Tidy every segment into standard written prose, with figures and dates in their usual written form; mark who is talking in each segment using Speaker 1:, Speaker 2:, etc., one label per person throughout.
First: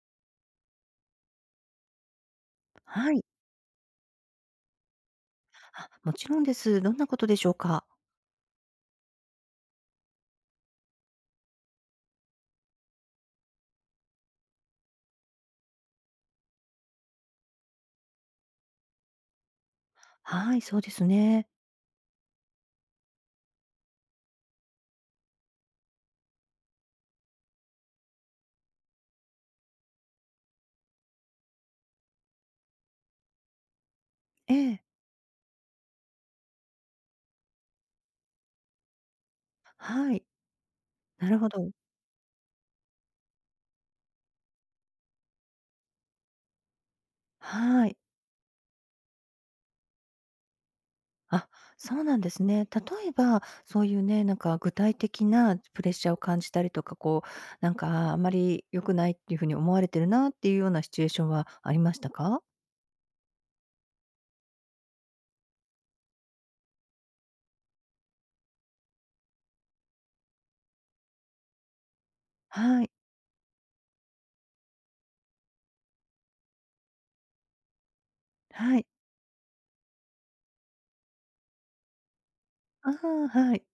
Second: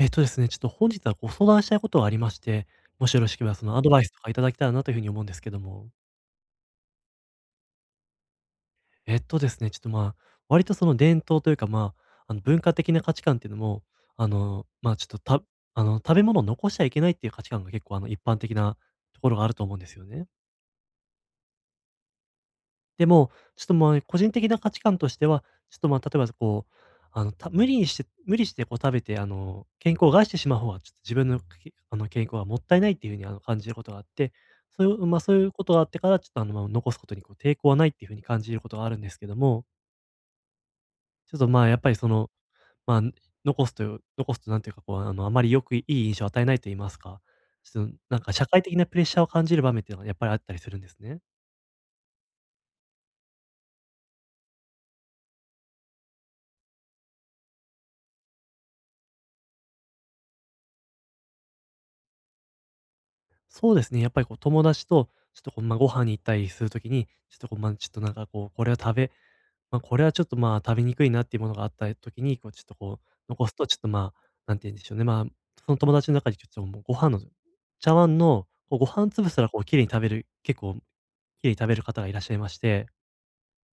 Speaker 1: えっとですね、ちょっと本日はご相談したいことがありまして、も
Speaker 2: は
Speaker 1: しよ
Speaker 2: い。
Speaker 1: ろしければそのアドバイスとかいただけたらなというふうに思うんですけども。
Speaker 2: あ、もちろんです。どんなことでしょうか？
Speaker 1: えっとですね、ちょっとまあ、割とその伝統というか、まあ、あの文化的な価値観っていうのも、あの、まあ、ちょっとたあの、食べ物を残しちゃいけないっていう価値観が結構あの一般的なところがあると思うんですよね。
Speaker 2: はい、そうですね。
Speaker 1: でも、ちょっと、まあ、個人的な価値観としては、ちょっと、まあ、例えば、こう、あの、た無理にして無理して、こう、食べて、あの、健康を害してしまう方が、ちょっと自分の、あの、健康はもったいないっていうふうに、あの、感じることがあって、
Speaker 2: ええ、
Speaker 1: そういう、まあ、そういうことがあってから、ちょっと、あの、まあ、残すことに、こう、抵抗はないっていうふうに感じることがあるんですけども、
Speaker 2: はい。な
Speaker 1: ちょ
Speaker 2: る
Speaker 1: っ
Speaker 2: ほ
Speaker 1: と、まあ、
Speaker 2: ど。
Speaker 1: やっぱり、その、まあ、残すとなんていうか、こう、あの、あまりいい印象を与えないと言いますか、ちょ
Speaker 2: は
Speaker 1: っと、
Speaker 2: い。
Speaker 1: なんか、社会的なプレッシャーを感じる場面っていうのがやっぱりあったりするんですね。
Speaker 2: あ、そうなんですね。例えば、そういうね、なんか具体的なプレッシャーを感じたりとか、こう、なんか、ああんまり良くないっていう風に思われてるなっていうようなシチュエーションはありましたか？
Speaker 1: そうですね。やっぱりこう友達と、ちょっとこう、まあ、ご飯に行ったりする時に、ちょっとこう、まあ、ちょっとなんかこう、これは食べまあ、これはちょっと、食べにくいなっていうものがあった時に、こうちょっと
Speaker 2: はい、
Speaker 1: こう、残すとちょっと、なんて言うんでしょうね、その友達の中にちょっともうご飯の茶碗の、こう
Speaker 2: は
Speaker 1: ご
Speaker 2: い。
Speaker 1: 飯粒すらこう綺麗に食べる、結構綺麗に食べる方がいらっしゃいまして、
Speaker 2: ああ、はい。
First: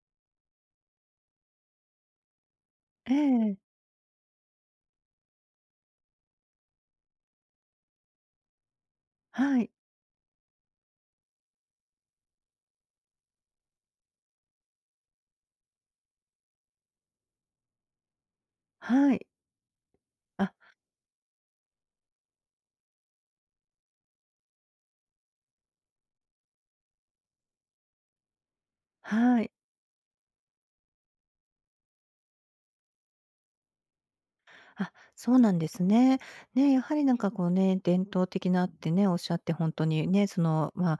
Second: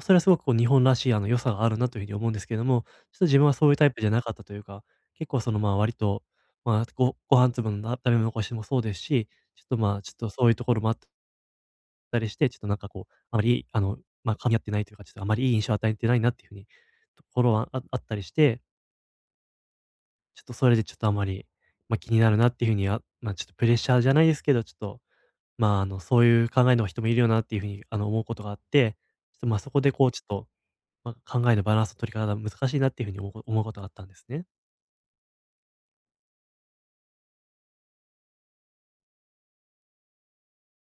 Speaker 1: それはすごくこう日本らしいあの良さがあるなというふうに思うんですけれども、
Speaker 2: え
Speaker 1: ちょっと自分は
Speaker 2: え、
Speaker 1: そういうタイプじゃなかったというか、結構そのまあ割と、まあご飯粒の食べ残しもそうですし、
Speaker 2: は
Speaker 1: ちょっ
Speaker 2: い、
Speaker 1: とまあちょっとそういうところもあったりして、ちょっとなんかこう、あまりあの、まあ噛み合ってないというか、ちょっとあまりいい印象を与えてないなっていうふうに、ところはあったりして、
Speaker 2: はい。
Speaker 1: ちょっ
Speaker 2: あ、
Speaker 1: とそれでちょっとあまり、まあ気になるなっていうふうには、まあちょっとプレッシャーじゃないですけど、ちょっと、まああの、そういう考えの人もいるよなっていうふうにあの思うことがあって、ちょっ
Speaker 2: は
Speaker 1: と
Speaker 2: い。
Speaker 1: まあそこでこうちょっと、ま、考えのバランスの取り方が難しいなっていう風におもこ思うことがあったんですね。
Speaker 2: あ、そうなんですね。ね、やはりなんかこうね、伝統的なってね、おっしゃって本当にね、その、まあ、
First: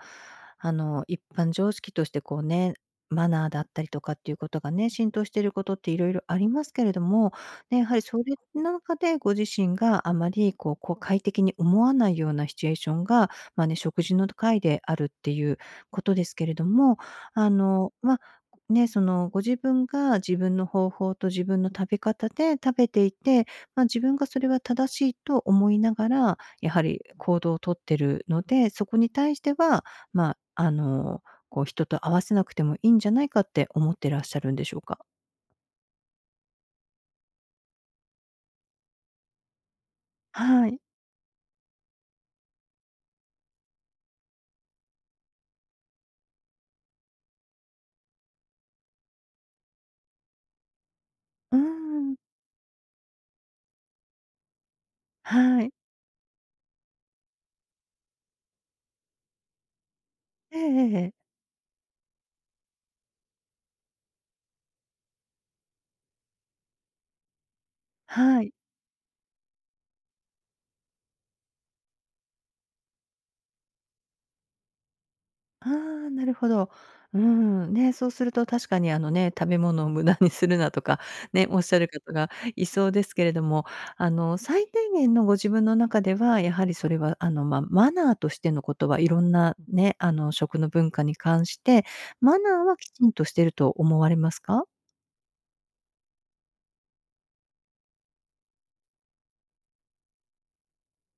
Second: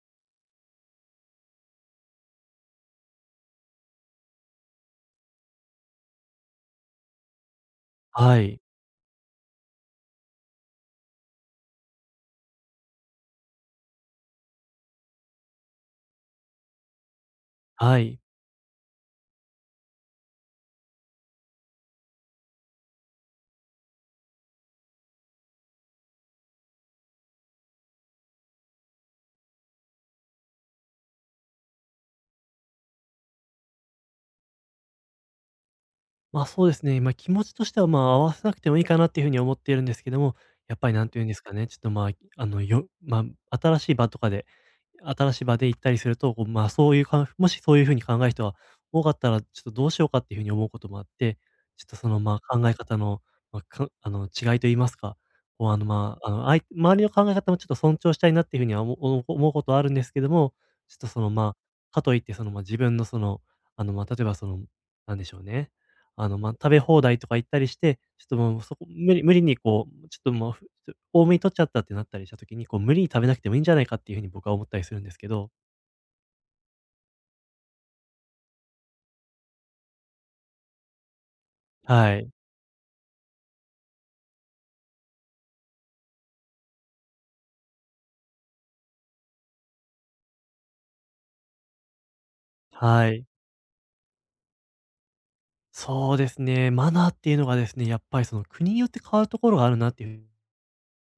Speaker 2: あの、一般常識としてこうね、マナーだったりとかっていうことがね、浸透していることっていろいろありますけれども、ね、やはりそれ
Speaker 1: はい。
Speaker 2: の中でご自身があまりこう、こう快適に思わないようなシチュエーションが、まあね、食事の会であるっていうことですけれども、あの、
Speaker 1: は
Speaker 2: ま
Speaker 1: い。
Speaker 2: あ、ね、そのご自分が自分の方法と自分の食べ方で食べていて、まあ、自分がそれは正しいと思いながら、やはり行動をとってるので、そこに対しては、まあ、あの、こう人と合わせなくてもいいんじゃないかって思ってらっしゃるんでしょうか？
Speaker 1: ま、そうですね、ま、気持ちとしては、ま、合わせなくてもいいかなっていう風に思っているんですけども、
Speaker 2: は
Speaker 1: やっ
Speaker 2: い。
Speaker 1: ぱり何て言うんですかね、ちょっと、ま、あの、新しい場とかで新しい場で行ったりすると、こう、まあ、そういうかもしそういう風に考える人が多かったら、ちょっとどうしようかっていう風に思うこともあって、
Speaker 2: うー
Speaker 1: ちょっとそ
Speaker 2: ん。
Speaker 1: の、まあ、考え方の、まあ、あの、違いと言いますか、
Speaker 2: は
Speaker 1: こう、
Speaker 2: い。
Speaker 1: あの、まあ、あの、周りの考え方もちょっと尊重したいなっていう風には思うことはあるんですけども、
Speaker 2: ええええ
Speaker 1: ちょっ
Speaker 2: え
Speaker 1: とその、
Speaker 2: え。
Speaker 1: まあ、かといってその、ま、あ自分のその、あの、ま、あ例えばその、なんでしょうね、あの、ま、あ食べ放題とか行ったりして、ちょっと
Speaker 2: はい。
Speaker 1: もうそこ無理にこう、ちょっともう多めに取っちゃったってなったりした時に、こう無理に食べなくてもいいんじゃないかっていう風に僕は思ったりするんですけど。
Speaker 2: ああ、なるほど。うん、ね、そうすると確かにあのね、食べ物を無駄にするなとか、ね、おっしゃる方
Speaker 1: はい。
Speaker 2: がいそうですけれども、あの、最低限のご自分の中では、やはりそれはあの、まあ、マナーとしてのことはいろんなね、あの、食の文化に関して、マナーはきち
Speaker 1: は
Speaker 2: んと
Speaker 1: い。
Speaker 2: してると思われますか？
Speaker 1: そうですね、マナーっていうのがですね、やっぱりその国によって変わるところがあるなっていう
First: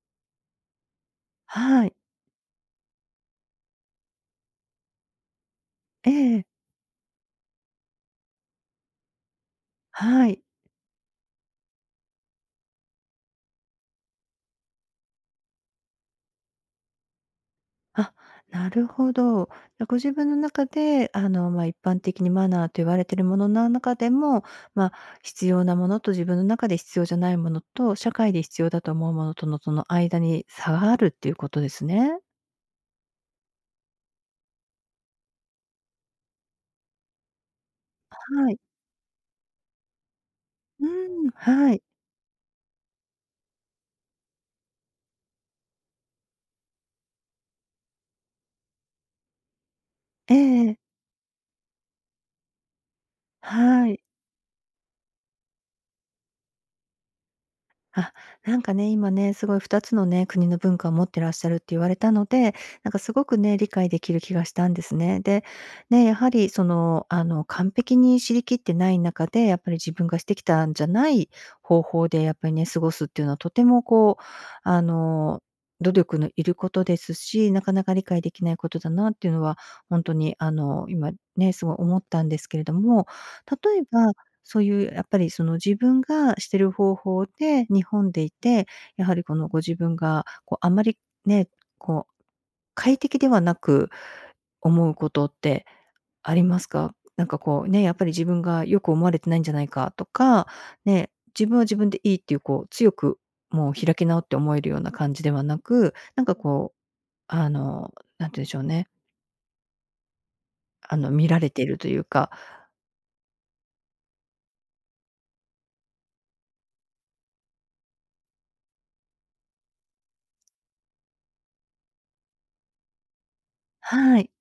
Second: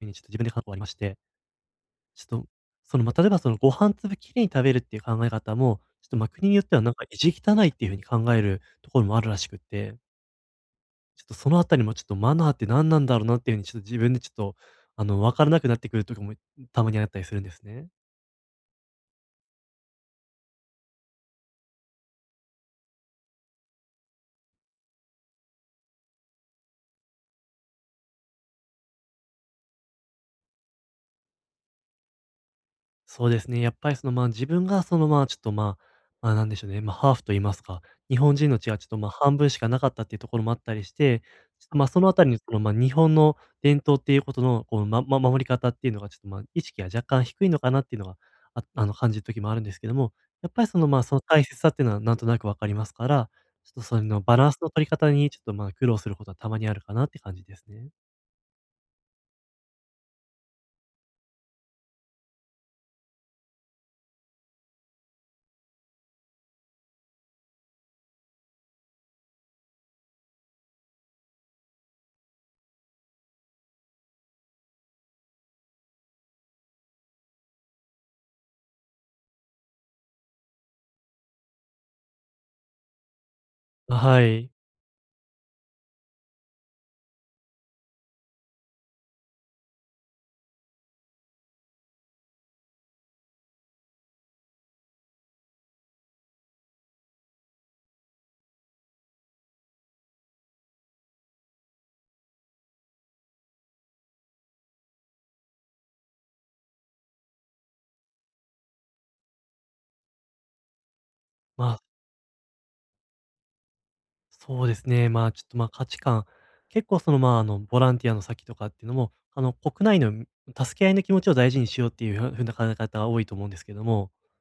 Speaker 1: 風にちょっと自分で過去ありまして、
Speaker 2: はい。
Speaker 1: ちょっと、その、まあ、例えばそのご飯粒きれいに食べるっていう考え方も、ちょっ
Speaker 2: え
Speaker 1: と、ま、
Speaker 2: え、
Speaker 1: 国によってはなんか意地汚いっていう風に考えるところもあるらしくって、
Speaker 2: はい。
Speaker 1: ちょっとそのあたりもちょっとマナーって何なんだろうなっていう風にちょっと自分でちょっと、あの、わからなくなってくる時もたまにあったりするんですね。
Speaker 2: あ、なるほど。じゃ、ご自分の中で、あの、まあ、一般的にマナーと言われているものな中でも、まあ、必要なものと自分の中で必要じゃないものと、社会で必要だと思うものとの、その間に差があるっていうことですね。
Speaker 1: そうですね。やっぱりその、まあ、自分がその、まあ、ちょっと、まあ、なんでしょうね、まあ、ハーフと言いますか、日本人
Speaker 2: はい。
Speaker 1: の血がちょっと、まあ、半分しかなかったっていうところもあったり
Speaker 2: う
Speaker 1: して、
Speaker 2: ん、
Speaker 1: ちょっ
Speaker 2: は
Speaker 1: と、
Speaker 2: い。
Speaker 1: まあ、そのあたりに、その、まあ、日本の伝統っていうことの、こう、守り方っていうのが、ちょっと、まあ、意識が若干低いのかなっていうのが、あの、感じる時もあるんですけども、
Speaker 2: え
Speaker 1: やっぱりそ
Speaker 2: え。
Speaker 1: の、まあ、その大切さっていうのはなんとなくわかりますから、ちょっと
Speaker 2: は
Speaker 1: それ
Speaker 2: い。
Speaker 1: のバランスの取り方に、ちょっと、まあ、苦労することはたまにあるかなって感じですね。
Speaker 2: あ、なんかね、今ね、すごい2つのね、国の文化を持ってらっしゃるって言われたので、なんかすごくね、理解できる気がしたんですね。で、ね、やはりその、あの、完璧に知りきってない中で、やっぱり自分がしてきたんじゃない方法で、やっぱりね、過ごすっていうのはとてもこう、あの、努力のいることですし、なかなか理解できないことだなっていうのは、本当にあの、今ね、すごい思ったんですけれども、例えば
Speaker 1: はい。
Speaker 2: そういうやっぱりその自分がしてる方法で、日本でいて、やはりこのご自分がこうあまりね、こう快適ではなく思うことってありますか？なんかこうね、やっぱり自分がよく思われてないんじゃないかとか、ね、自分は自分でいいっていうこう強くもう開き直って思えるような感じではなく、なんかこう、あの、なんて言うんでしょうね、あの見られてい
Speaker 1: ま
Speaker 2: る
Speaker 1: あ
Speaker 2: というか
Speaker 1: そうですね。まあ、ちょっと、ま、価値観、結構その、まあ、あの、ボランティアの先とかっていうのも、あの、国内の助け合いの気持ちを大事にしようっていうふうな考え方が多いと思うんですけども、
Speaker 2: はい。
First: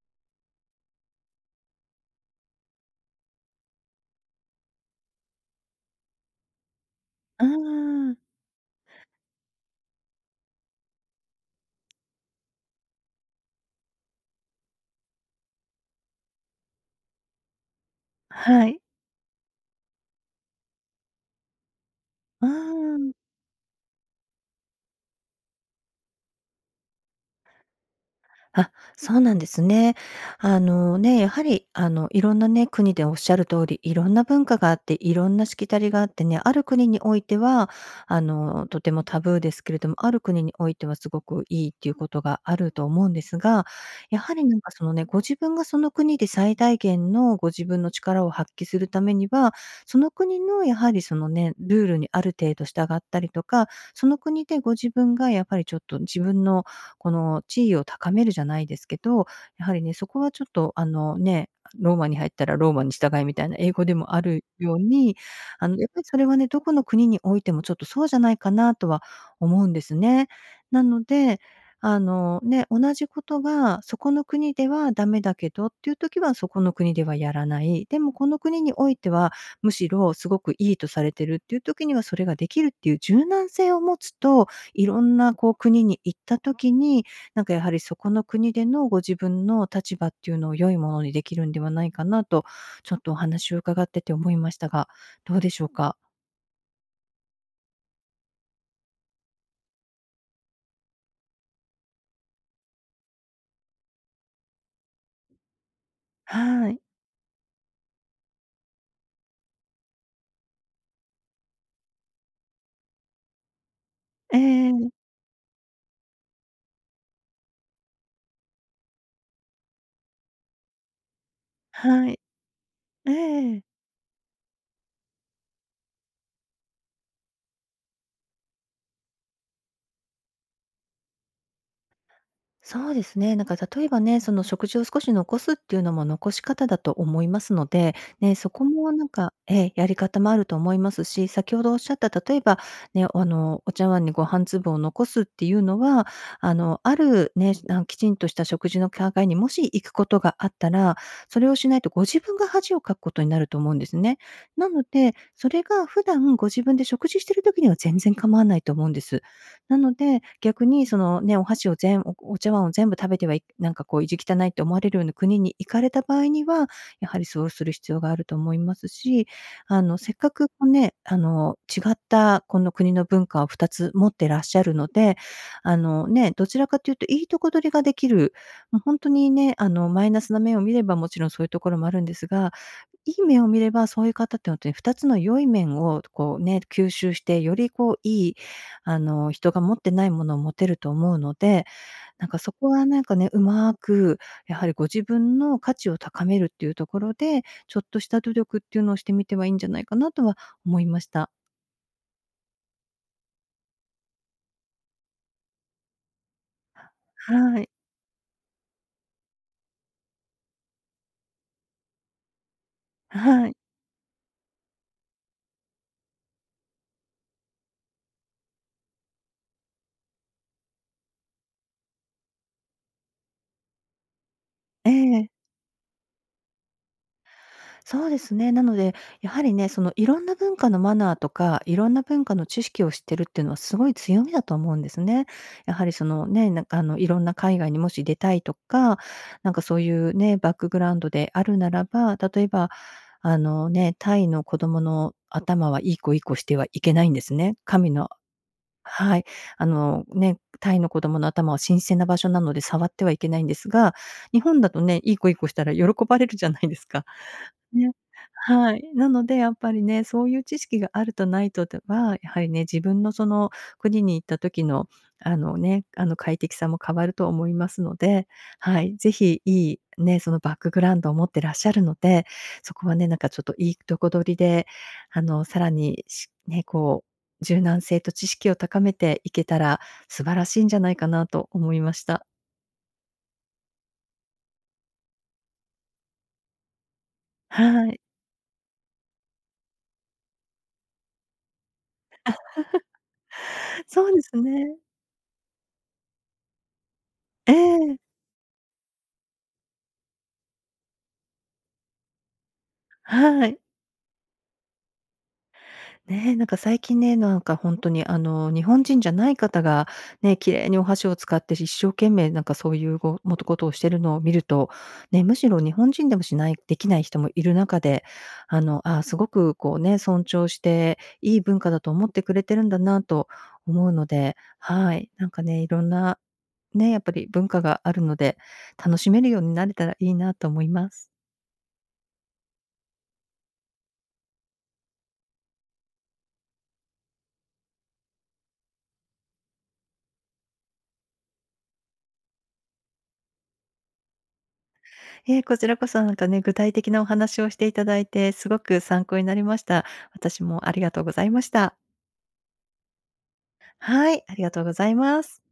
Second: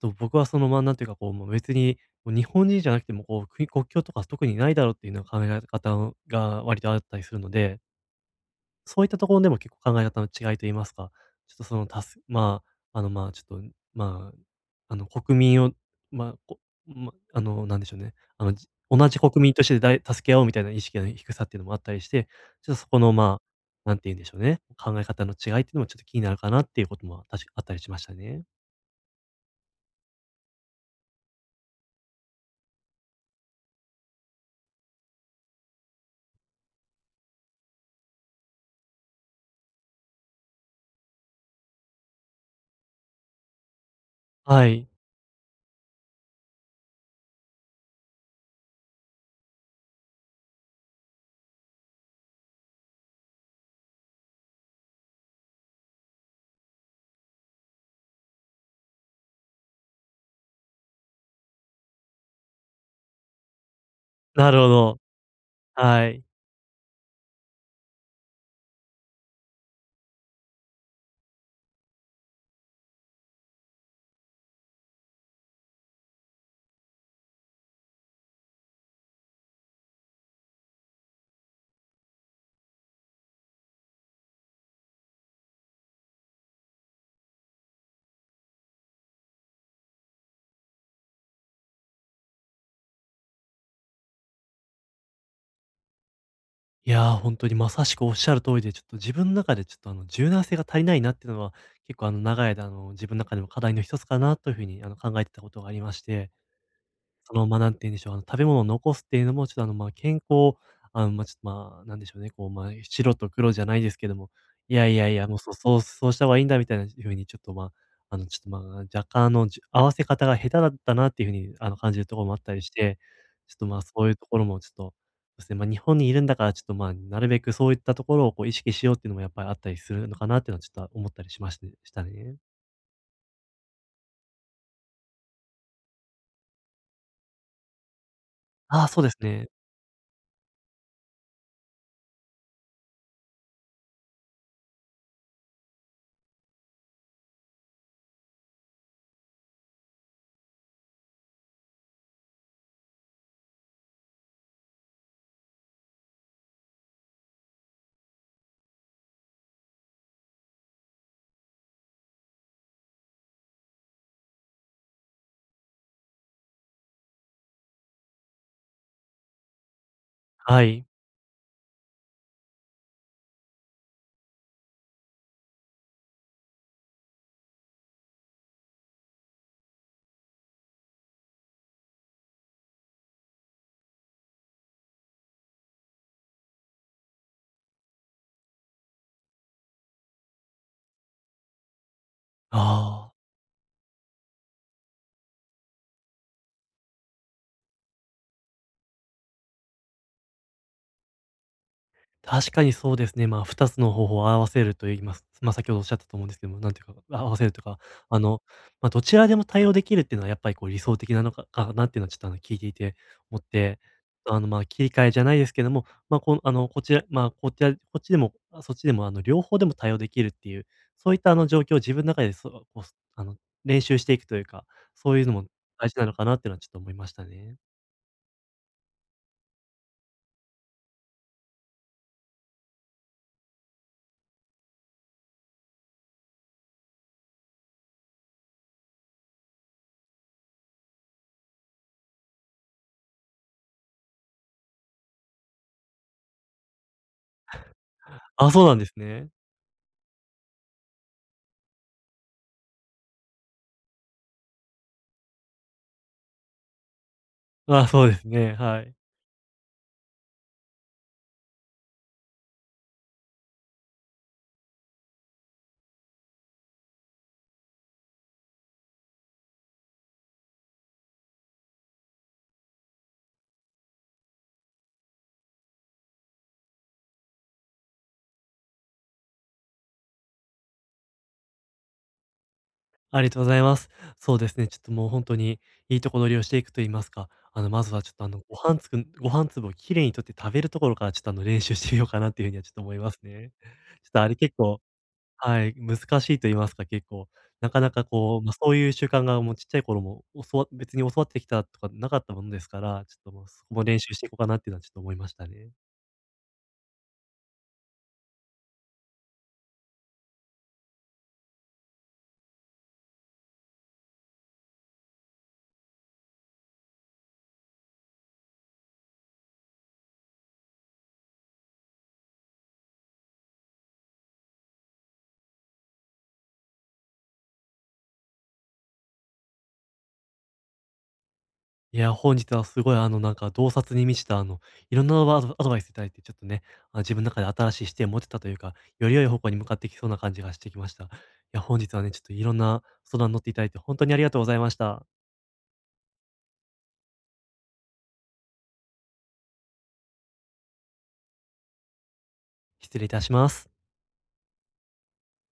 Speaker 1: と、僕はその、ま、なんていうか、こう、もう別に、もう日本人じゃなくても、こう、国境とか特にないだろうっていうような考え方が割とあったりする
Speaker 2: うー
Speaker 1: ので、
Speaker 2: ん。
Speaker 1: そういったところでも結構考え方の違いと言いますか、ちょっとそのまあ、あの、まあ、ちょっと、まあ、あの、国民を、まあ、あの、なんでしょうね、あの、
Speaker 2: はい。
Speaker 1: 同じ国民として助け合おうみたいな意識の低さっていうのもあったりして、
Speaker 2: うー
Speaker 1: ちょっとそこの、
Speaker 2: ん。
Speaker 1: まあ、なんて言うんでしょうね、考え方の違いっていうのもちょっと気になるかなっていうことも、あったりしましたね。
Speaker 2: あ、そうなんですね。あのね、やはりあのいろんなね、国でおっしゃる通り、いろんな文化があって、いろんなしきたりがあってね、ある国においては、あのとてもタブーですけれども、ある国においてはすごくいいっていうことがあると思うんですが、やはりなん
Speaker 1: は
Speaker 2: かそ
Speaker 1: い。
Speaker 2: のね、ご自分がその国で最大限のご自分の力を発揮するためには、その国のやはりそのね、ルールにある程度従ったりとか、その国でご自分がやっぱりちょっと自分のこの地位を高めるじゃないですけど、やはりね、そこはちょっとあのね、ローマに入ったらローマに従いみたいな英語でもある
Speaker 1: なるほ
Speaker 2: よう
Speaker 1: ど。
Speaker 2: に、あのやっぱり
Speaker 1: は
Speaker 2: そ
Speaker 1: い。
Speaker 2: れはね、どこの国においてもちょっとそうじゃないかなとは思うんですね。なので、あのね、同じことがそこの国ではダメだけどっていう時はそこの国ではやらない。でもこの国においては、むしろすごくいいとされてるっていう時にはそれができるっていう柔軟性を持つと、いろんなこう国に行った時に、なんかやはりそこの国でのご自分の立場っていうのを良いものにできるんではないかなと、ちょっとお話を伺ってて思いましたが、どうでしょうか？
Speaker 1: いや、本当にまさしくおっしゃる通りで、ちょっと自分の中でちょっとあの、柔軟性が足りないなっていうのは、結構あの、長い間あの、自分の中でも課題の一つかなというふうにあの、考えてたことがありまして。
Speaker 2: はい。
Speaker 1: その、まあ、なんて言うんでしょう、あの、食べ物を残すっていうのも、ちょっと、あの、まあ、あの、まあ、ちょっと、まあ、なんでしょうね、こう、まあ、白と黒じゃないですけども、
Speaker 2: え
Speaker 1: いや
Speaker 2: え、
Speaker 1: いやいや、もう、そうそうそうした方がいいんだみたいな風にちょっと、まあ、あの、ちょっと、まあ、若干、あの、合わせ方が下手だったなっていう風に、あの、感じる
Speaker 2: は
Speaker 1: と
Speaker 2: い。
Speaker 1: ころもあったりして、ちょっ
Speaker 2: ええ。
Speaker 1: と、まあ、そういうところもちょっと、そうですね、まあ、日本にいるんだから、ちょっと、まあ、なるべくそういったところを、こう、意識しようっていうのもやっぱりあったりするのかなっていうのは、ちょっと思ったりしましてしたね。
Speaker 2: そうですね。なんか例えばね、その食事を少し残すっていうのも残し方だと思いますので、ね、そこ
Speaker 1: ああ、
Speaker 2: も
Speaker 1: そう
Speaker 2: なん
Speaker 1: です
Speaker 2: か、
Speaker 1: ね。
Speaker 2: ええ、やり方もあると思いますし、先ほどおっしゃった例えば、ね、あの、お茶碗にご飯粒を残すっていうのは、あの、あるね、あのきちんとした食事の境にもし行くことがあったら、それをしないとご自分が恥をかくことになると思うんですね。なので、それが普段ご自分で食事してる時には全然構わないと思うんです。なので、逆にそのね、お箸を全おお茶碗を全部食べてはいなんかこう意地汚いって思われるような国に行かれた場合には、やはりそうする必要があると思いますし、あの、せっかく
Speaker 1: は
Speaker 2: こう
Speaker 1: い。
Speaker 2: ね、あの、違ったこの国の文化を2つ持ってらっしゃるので、あの、ね、どちらかというといいとこ取りができる、もう本当にね、あの、マイナスな面を見ればもちろんそういうところもあるんですがいい面を見れば、そういう方って本当に2つの良い面をこうね、吸収して、よりこういい、あの、人が持ってないものを持てると思うので、なんかそこはなん
Speaker 1: ああ。
Speaker 2: かね、うまく、やはりご自分の価値を高めるっていうところで、ちょっとした努力っていうのをしてみてはいいんじゃないかなとは思いました。
Speaker 1: 確かにそうですね。まあ、2つの方法を合わせると言います。まあ、先ほどおっしゃったと思うんですけども、なんていうか、合わせる
Speaker 2: は
Speaker 1: と
Speaker 2: い。
Speaker 1: か、あの、まあ、どちらでも対応できるっていうのはやっぱりこう理想的なのかなっていうのはちょっとあの聞いていて思っ
Speaker 2: はい。
Speaker 1: て、あの、まあ、切り替えじゃないですけども、まあ、このあの、こっちでも、あ、そっちでもあの両方でも対応できるっていう、そういったあの状況を自分の中でこう、あの、練習していくというか、
Speaker 2: え
Speaker 1: そういう
Speaker 2: え。
Speaker 1: のも大事なのかなっていうのはちょっと思いましたね。
Speaker 2: そうですね。なので、やはりね、そのいろんな文化のマナーとか、いろんな文化の知識を知ってるっていうのはすごい強みだと思うんですね。やはりそのね、なんかあのいろんな海外にもし出たいとか、なんかそういうね、バックグラウンドであるならば、例えば、あのね、タイの子供の頭はいい子いい子してはいけないんですね。神の
Speaker 1: あ、そうなんです
Speaker 2: はい。
Speaker 1: ね。
Speaker 2: あのね、タイの子供の頭は神聖な場所なので触ってはいけないんですが、日本だとね、いい子いい子したら喜ばれるじゃないですか。
Speaker 1: あ、
Speaker 2: ね、
Speaker 1: そうですね、
Speaker 2: は
Speaker 1: は
Speaker 2: い。
Speaker 1: い。
Speaker 2: なのでやっぱりね、そういう知識があるとないとでは、やはりね、自分のその国に行った時の、あのね、あの快適さも変わると思いますので、はい、ぜひいいね、そのバックグラウンドを持ってらっしゃるので、そこはね、なんかちょっといいとこ取りで、あの、さらに、しね、こう、柔軟性と知識を高めていけたら素晴らしいんじゃないかなと思いました。
Speaker 1: ありがとうございます。そうですね、ちょっともう本当にいいとこ取りをしていくと言いますか、あの、ま
Speaker 2: は
Speaker 1: ず
Speaker 2: い。
Speaker 1: はちょっと、あの、ご飯粒をきれいに取って食べるところからちょっと、あの、練習してみようかなっていうふうにはちょっと思いますね。ち
Speaker 2: そ
Speaker 1: ょっ
Speaker 2: う
Speaker 1: と
Speaker 2: で
Speaker 1: あれ
Speaker 2: す
Speaker 1: 結
Speaker 2: ね。
Speaker 1: 構はい、難しいと言いますか、結構、
Speaker 2: え
Speaker 1: なかな
Speaker 2: え、
Speaker 1: かこう、まあ、そういう習慣がもうちっちゃい頃も別に教わってきたとかなかったものですから、ちょっとも
Speaker 2: は
Speaker 1: う
Speaker 2: い。
Speaker 1: そこも練習していこうかなっていうのはちょっと思いましたね。
Speaker 2: ね、なんか最近ね、なんか本当にあの、日本人じゃない方が、ね、綺麗にお箸を使って一生懸命なんかそういうごもとことをしてるのを見ると、ね、むしろ日本人でもしないできない人もいる中で、あの、あ、すごくこうね、尊重して、いい文化だと思ってくれてるんだなと思うので、はい、なんかね、いろんな、ね、やっぱり文化があるので、楽しめるようになれたらいいなと思います。
Speaker 1: いや、本日はすごい、あの、なんか、洞察に満ちた、あの、いろんなアドバイスいただいて、ちょっとね、あ、自分の中で新しい視点を持てたというか、より良い方向に向かってきそうな感じがしてきました。いや、本日はね、ちょっといろんな相談に乗っていただいて、本当にありがとうございました。
Speaker 2: ええ、こちらこそなんかね、具体的なお話をしていただいて、すごく参考になりました。私もありがとうございました。
Speaker 1: 失礼いたします。
Speaker 2: はい、ありがとうございます。